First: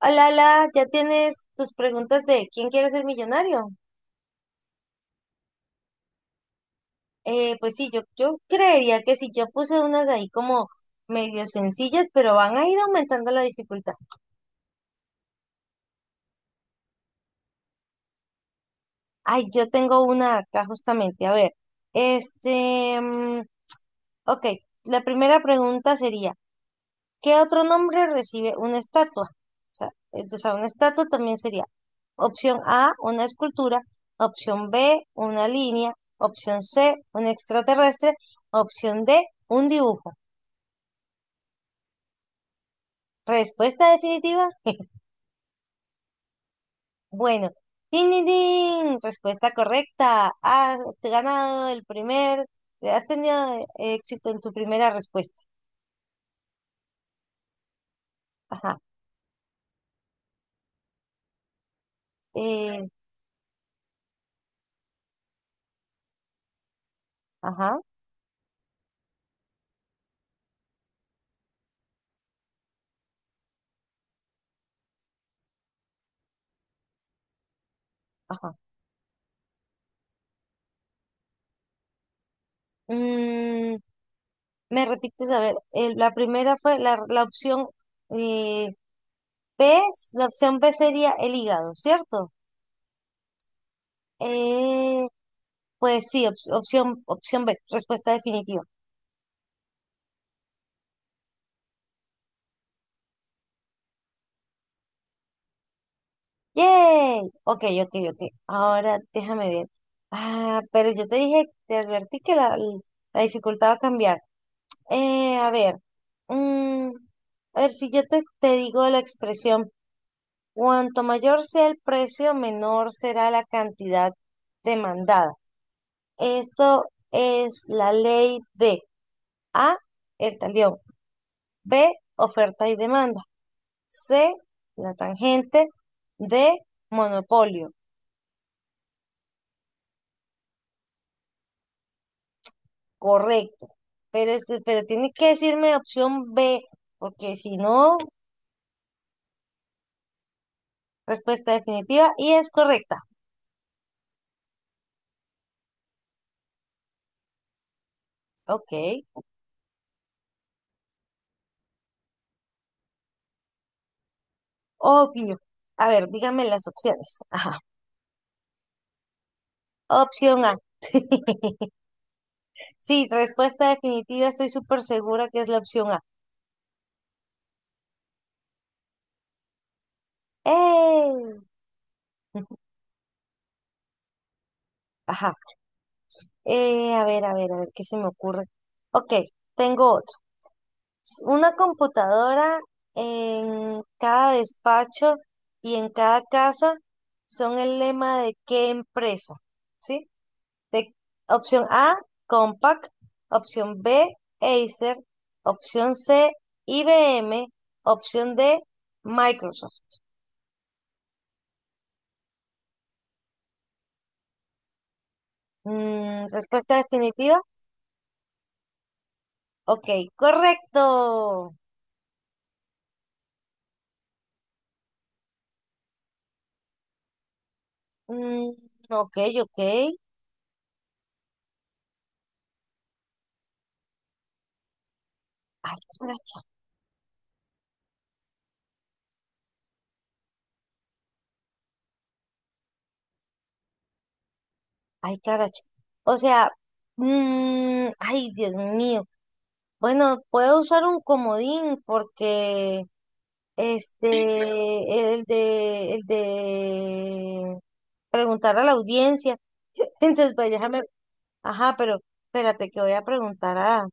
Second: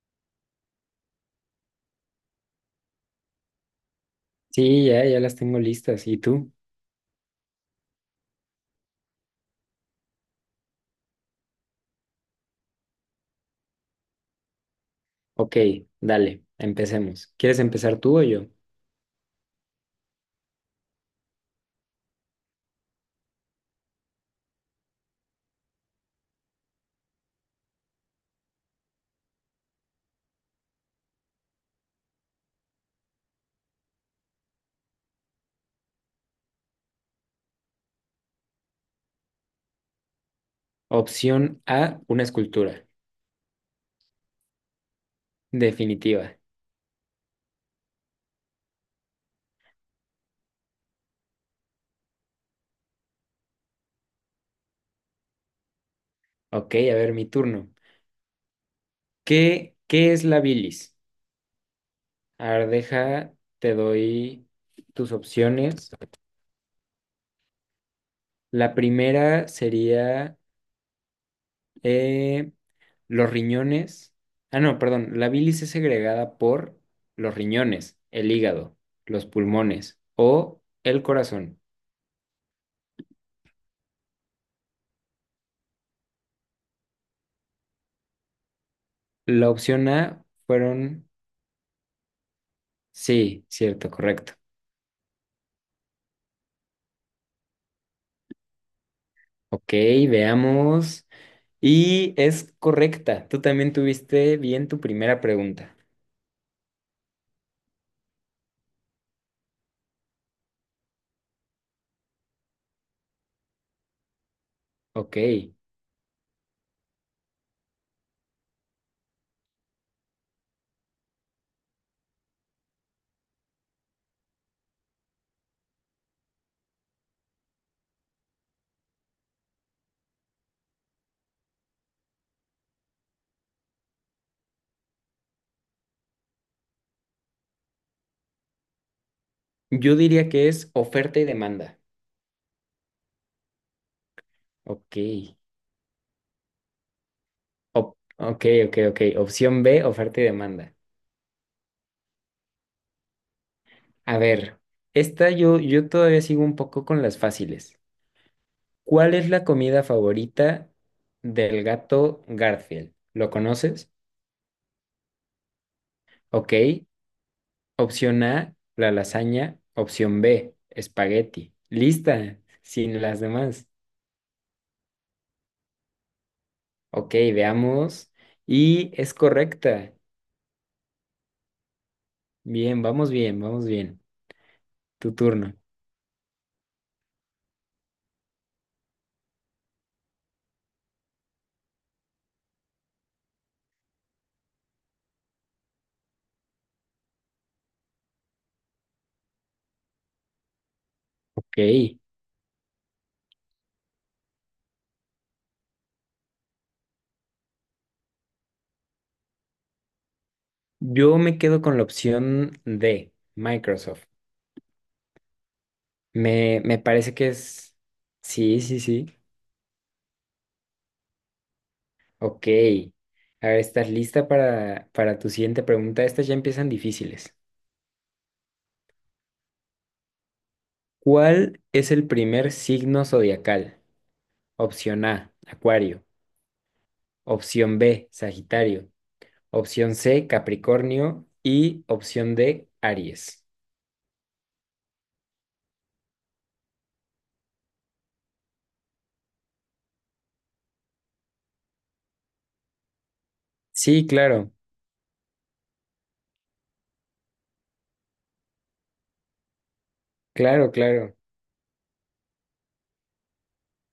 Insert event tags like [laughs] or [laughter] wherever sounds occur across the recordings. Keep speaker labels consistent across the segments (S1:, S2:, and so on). S1: Hola, hola, ya tienes tus preguntas de quién quiere ser millonario.
S2: Sí, ya, ya las tengo listas. ¿Y tú?
S1: Pues sí, yo creería que sí, yo puse unas ahí como medio sencillas, pero van a ir aumentando la dificultad.
S2: Ok, dale, empecemos. ¿Quieres empezar tú o yo?
S1: Ay, yo tengo una acá justamente. A ver, este, mm, ok, la primera pregunta sería, ¿qué otro nombre recibe una estatua? O sea, una estatua también sería opción A, una escultura. Opción B, una línea. Opción C, un extraterrestre. Opción D, un dibujo.
S2: Opción A, una escultura.
S1: Respuesta definitiva. [laughs]
S2: Definitiva.
S1: Bueno, ¡tin, tin, tin! Respuesta correcta. Has tenido éxito en tu primera respuesta.
S2: Ok, a ver, mi turno.
S1: Ajá,
S2: ¿Qué es la bilis? A ver,
S1: eh,
S2: deja, te doy tus opciones.
S1: ajá,
S2: La primera sería eh, los riñones. Ah, no, perdón. La bilis es segregada por los riñones, el
S1: ajá.
S2: hígado, los pulmones o el corazón.
S1: Mm, me repites, a ver, la primera fue la opción eh,
S2: La
S1: B,
S2: opción A
S1: la opción B
S2: fueron,
S1: sería el hígado, ¿cierto?
S2: sí, cierto, correcto.
S1: Eh, pues sí, opción B, respuesta definitiva.
S2: Ok, veamos. Y es correcta. Tú también tuviste bien tu primera pregunta.
S1: ¡Yay! Ok, ok, ok. Ahora déjame ver. Ah, pero yo te dije, te advertí que la dificultad va a cambiar.
S2: Ok,
S1: Eh, a ver, mm, a ver, si yo te digo la expresión, cuanto mayor sea el precio, menor será la cantidad demandada. Esto es la ley de A, el talión; B, oferta y demanda; C, la tangente de monopolio.
S2: yo diría que es oferta y demanda.
S1: Correcto. Pero, pero
S2: Ok,
S1: tiene que decirme opción B, porque si no,
S2: Ok, ok, ok. Opción B, oferta y demanda.
S1: respuesta definitiva y es correcta.
S2: A ver, esta yo todavía sigo un poco con las fáciles.
S1: Ok,
S2: ¿Cuál es la comida favorita del gato Garfield? ¿Lo conoces?
S1: obvio. A ver, dígame
S2: Ok,
S1: las opciones. Ajá.
S2: opción A, la lasaña. Opción
S1: Opción A.
S2: B, espagueti.
S1: [laughs]
S2: Lista, sin
S1: Sí,
S2: las demás.
S1: respuesta definitiva, estoy súper segura que es la opción A.
S2: Ok, veamos. Y es correcta.
S1: ¡Ey! [laughs]
S2: Bien, vamos bien, vamos bien. Tu
S1: Ajá.
S2: turno.
S1: A ver, a ver, a ver, ¿qué se me ocurre? Ok, tengo otra. Una computadora en cada despacho y en cada casa son el lema de qué empresa, ¿sí? De
S2: Ok.
S1: opción A, Compaq; opción B, Acer; opción C, IBM; opción D, Microsoft.
S2: Yo me quedo con la opción D, Microsoft.
S1: Mm,
S2: Me,
S1: respuesta
S2: me parece que
S1: definitiva.
S2: es... Sí, sí, sí.
S1: Ok, correcto.
S2: Ok. A ver, ¿estás lista para tu siguiente pregunta? Estas ya empiezan difíciles.
S1: Mm, ok, ok.
S2: ¿Cuál es el primer signo zodiacal? Opción A,
S1: Ay,
S2: Acuario. Opción B, Sagitario. Opción C, Capricornio. Y opción D, Aries.
S1: ay, caracha. O sea, mm, ay, Dios mío. Bueno, puedo usar un comodín porque sí,
S2: Sí,
S1: claro,
S2: claro,
S1: el de preguntar a la audiencia. [laughs] Entonces, pues
S2: claro,
S1: déjame,
S2: claro.
S1: ajá, pero espérate que voy a preguntar a,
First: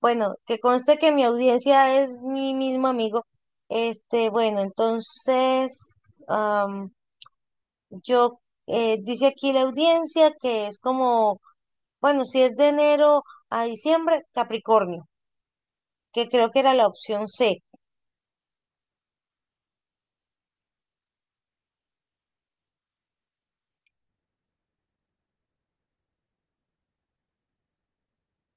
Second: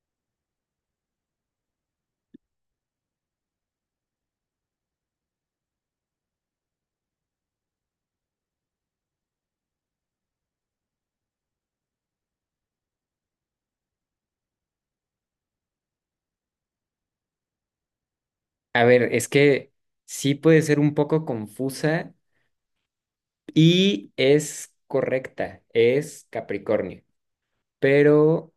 S1: bueno, que conste que mi audiencia es mi mismo amigo. Bueno, entonces, am, yo, dice aquí la audiencia que es como, bueno, si es de enero a diciembre, Capricornio, que creo que era la opción C.
S2: A ver, es que sí puede ser un poco confusa y es correcta, es Capricornio, pero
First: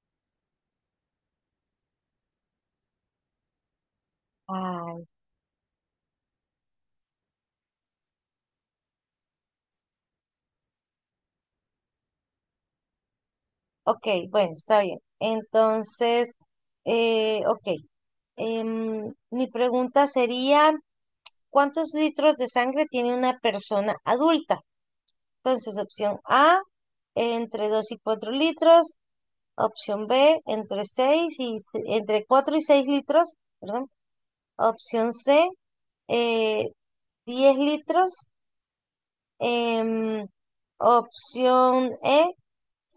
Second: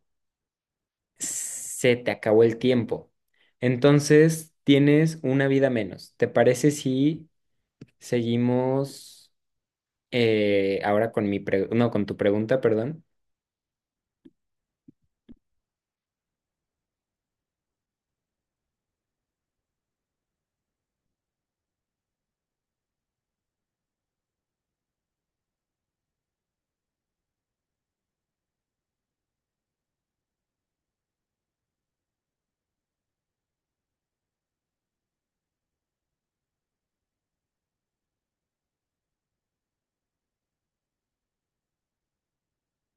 S2: se te acabó el tiempo. Entonces
S1: Ay,
S2: tienes una vida menos. ¿Te parece si seguimos ahora con mi no, con tu pregunta, perdón?
S1: ok, bueno, está bien. Entonces, ok, mi pregunta sería, ¿cuántos litros de sangre tiene una persona adulta? Entonces, opción A, entre 2 y 4 litros. Opción B, entre 6 y, entre 4 y 6 litros, perdón. Opción C, eh, 10 litros. Em, Opción E,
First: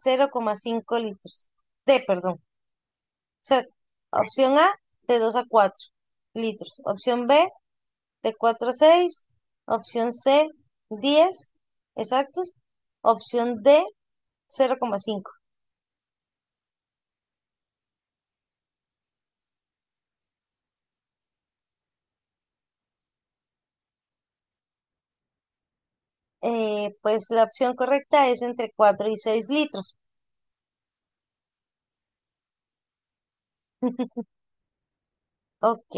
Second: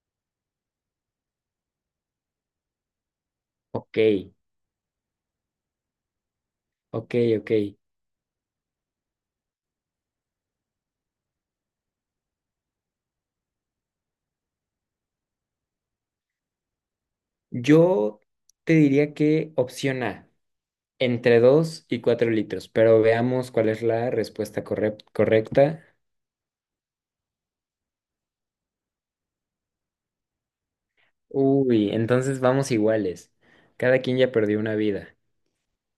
S1: cero coma cinco litros. D, perdón. O sea,
S2: Ok,
S1: opción A, de 2 a 4 litros.
S2: ok,
S1: Opción B,
S2: ok.
S1: de 4 a seis. Opción C, 10 exactos. Opción D, 0,5.
S2: Yo te diría que opción A, entre 2 y 4 litros, pero veamos cuál es la respuesta correcta.
S1: Pues la opción correcta es entre 4 y 6 litros.
S2: Uy, entonces vamos iguales. Cada quien
S1: [laughs]
S2: ya perdió una vida.
S1: Ok.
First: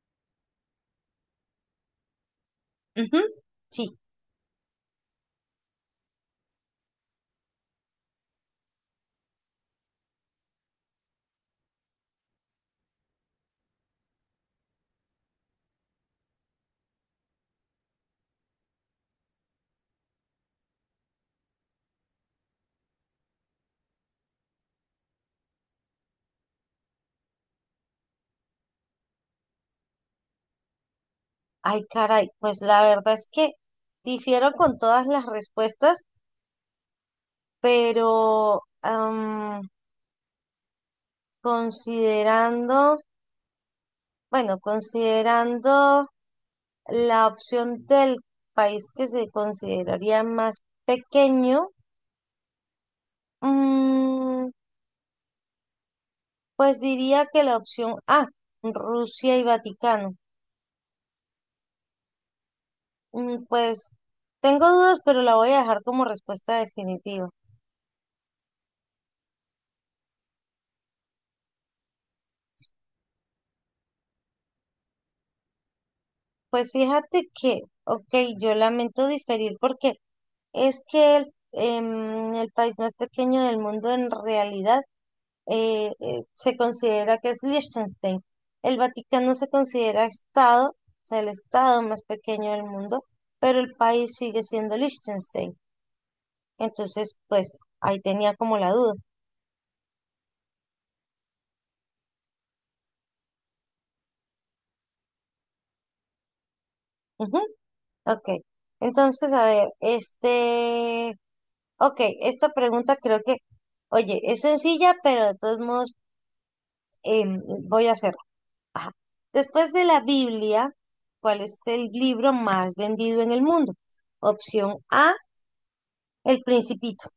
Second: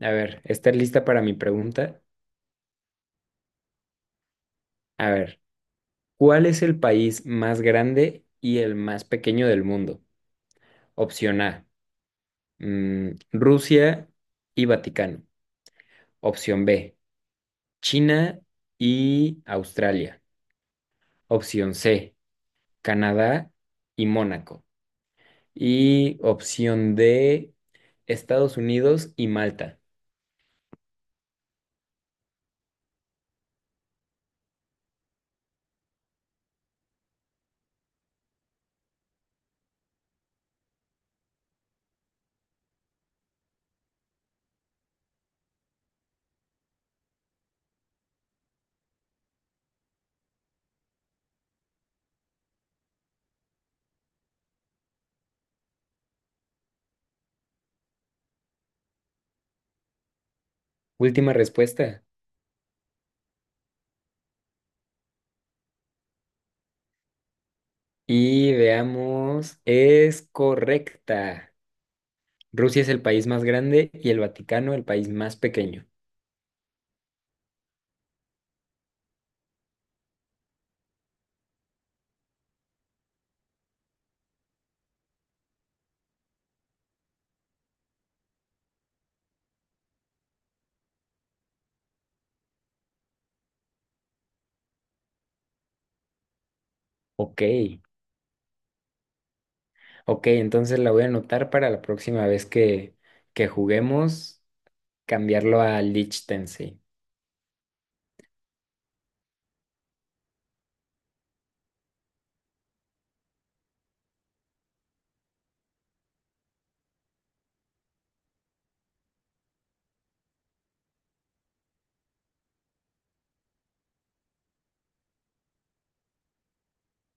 S2: A ver, ¿estás lista para mi pregunta?
S1: Ujú, sí.
S2: A ver, ¿cuál es el país más grande y el más pequeño del mundo? Opción A, Rusia y Vaticano. Opción B, China y Australia. Opción C, Canadá y Mónaco. Y opción D, Estados Unidos y Malta.
S1: Ay, caray. Pues la verdad es que difiero con todas las respuestas, pero considerando, bueno, considerando la opción del país que se consideraría más pequeño, mm, pues diría que la opción A, Rusia y Vaticano.
S2: Última respuesta.
S1: Mm, pues tengo dudas, pero la voy a dejar como respuesta definitiva.
S2: Y veamos, es correcta. Rusia es el país más grande y el Vaticano el país más pequeño.
S1: Pues fíjate que, ok, yo lamento diferir porque es que el país más pequeño del mundo en realidad se considera que es Liechtenstein. El Vaticano se considera Estado, o sea, el Estado más pequeño del mundo, pero el país sigue siendo Liechtenstein. Entonces,
S2: Ok,
S1: pues ahí tenía como la duda.
S2: ok, entonces la voy a anotar para la próxima vez que juguemos, cambiarlo a Liechtenstein.
S1: Ujú, ok. Entonces, a ver, ok, esta pregunta creo que, oye, es sencilla, pero de todos modos em, voy a hacerla. Ajá. Después de la Biblia, ¿cuál es el libro más vendido en el mundo? Opción A, El Principito.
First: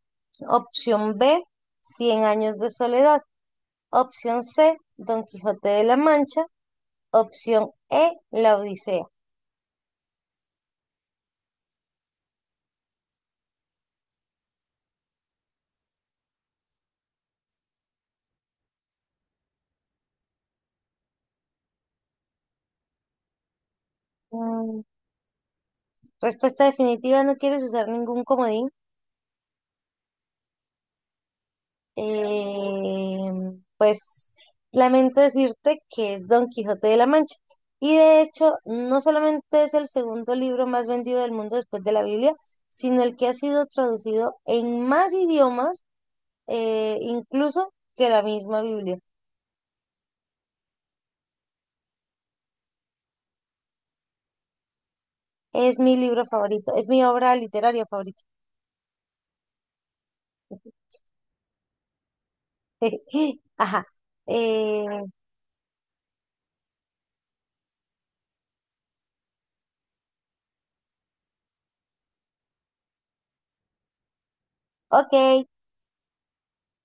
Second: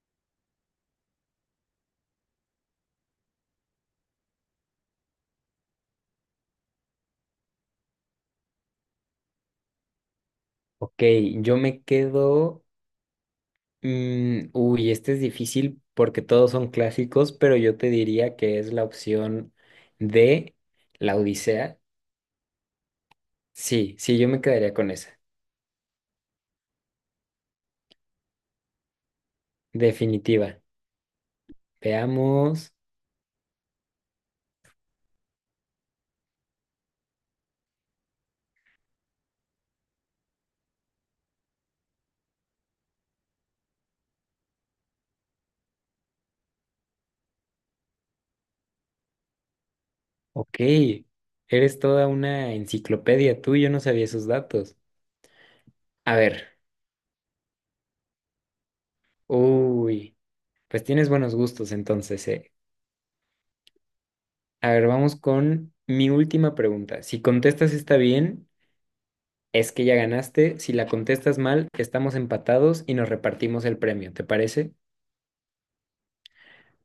S1: Opción B, Cien años de soledad. Opción C, Don Quijote de la Mancha. Opción E, La Odisea.
S2: Ok, yo me quedo. Uy, este es difícil porque todos son clásicos, pero yo te diría que es la opción de La Odisea. Sí, sí, yo me quedaría
S1: Mm,
S2: con esa.
S1: respuesta definitiva, no quieres usar ningún comodín.
S2: Definitiva. Veamos.
S1: Eh, pues lamento decirte que es Don Quijote de la Mancha. Y de hecho, no solamente es el segundo libro más vendido del mundo después de la Biblia, sino el que ha sido traducido en más idiomas, incluso que la misma Biblia.
S2: Ok, eres toda una enciclopedia tú, yo no sabía esos datos.
S1: Es mi
S2: A
S1: libro
S2: ver,
S1: favorito, es mi obra literaria favorita.
S2: uy, pues tienes buenos gustos entonces, ¿eh?
S1: [laughs] Ajá.
S2: A
S1: Eh,
S2: ver, vamos con mi última pregunta. Si contestas está bien. Es que ya ganaste, si la contestas mal, estamos empatados y nos repartimos el premio, ¿te parece?
S1: ok,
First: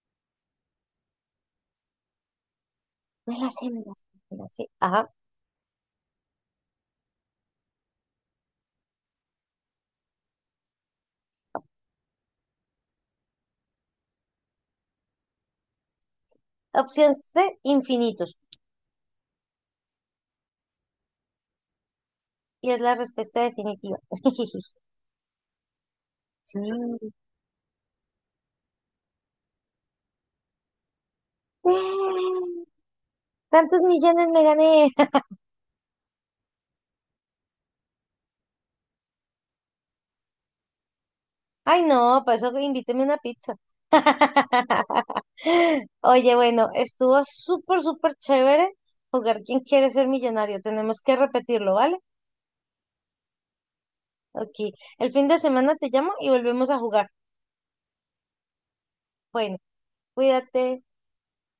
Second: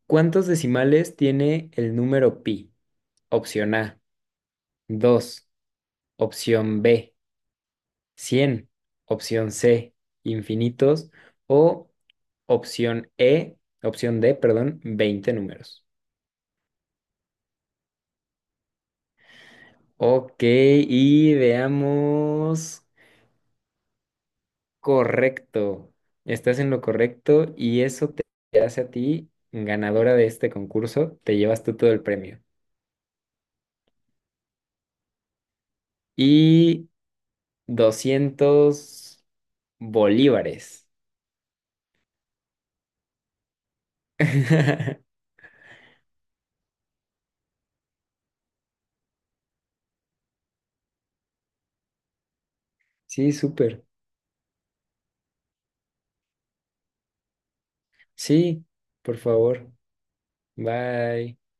S2: ¿Cuántos decimales tiene el número pi?
S1: me la sé,
S2: Opción
S1: me la
S2: A,
S1: sé, me la sé. Ajá.
S2: 2. Opción B, 100. Opción C, infinitos, o opción E, opción D, perdón, 20 números.
S1: Opción C, infinitos.
S2: Ok, y
S1: Y es
S2: veamos.
S1: la respuesta definitiva. [laughs]
S2: Correcto, estás
S1: Sí.
S2: en lo
S1: [gasps]
S2: correcto y eso te hace a ti ganadora de este concurso, te llevas tú todo el premio.
S1: ¡Eh! ¿Cuántos millones me gané? [laughs]
S2: Y 200 bolívares.
S1: Ay, no, para eso invíteme una pizza.
S2: [laughs]
S1: [laughs] Oye, bueno, estuvo súper, súper chévere jugar ¿Quién quiere ser millonario? Tenemos que repetirlo, ¿vale?
S2: Sí, súper.
S1: Ok. El fin de semana te llamo y volvemos a jugar.
S2: Sí, por
S1: Bueno.
S2: favor.
S1: Cuídate.
S2: Bye.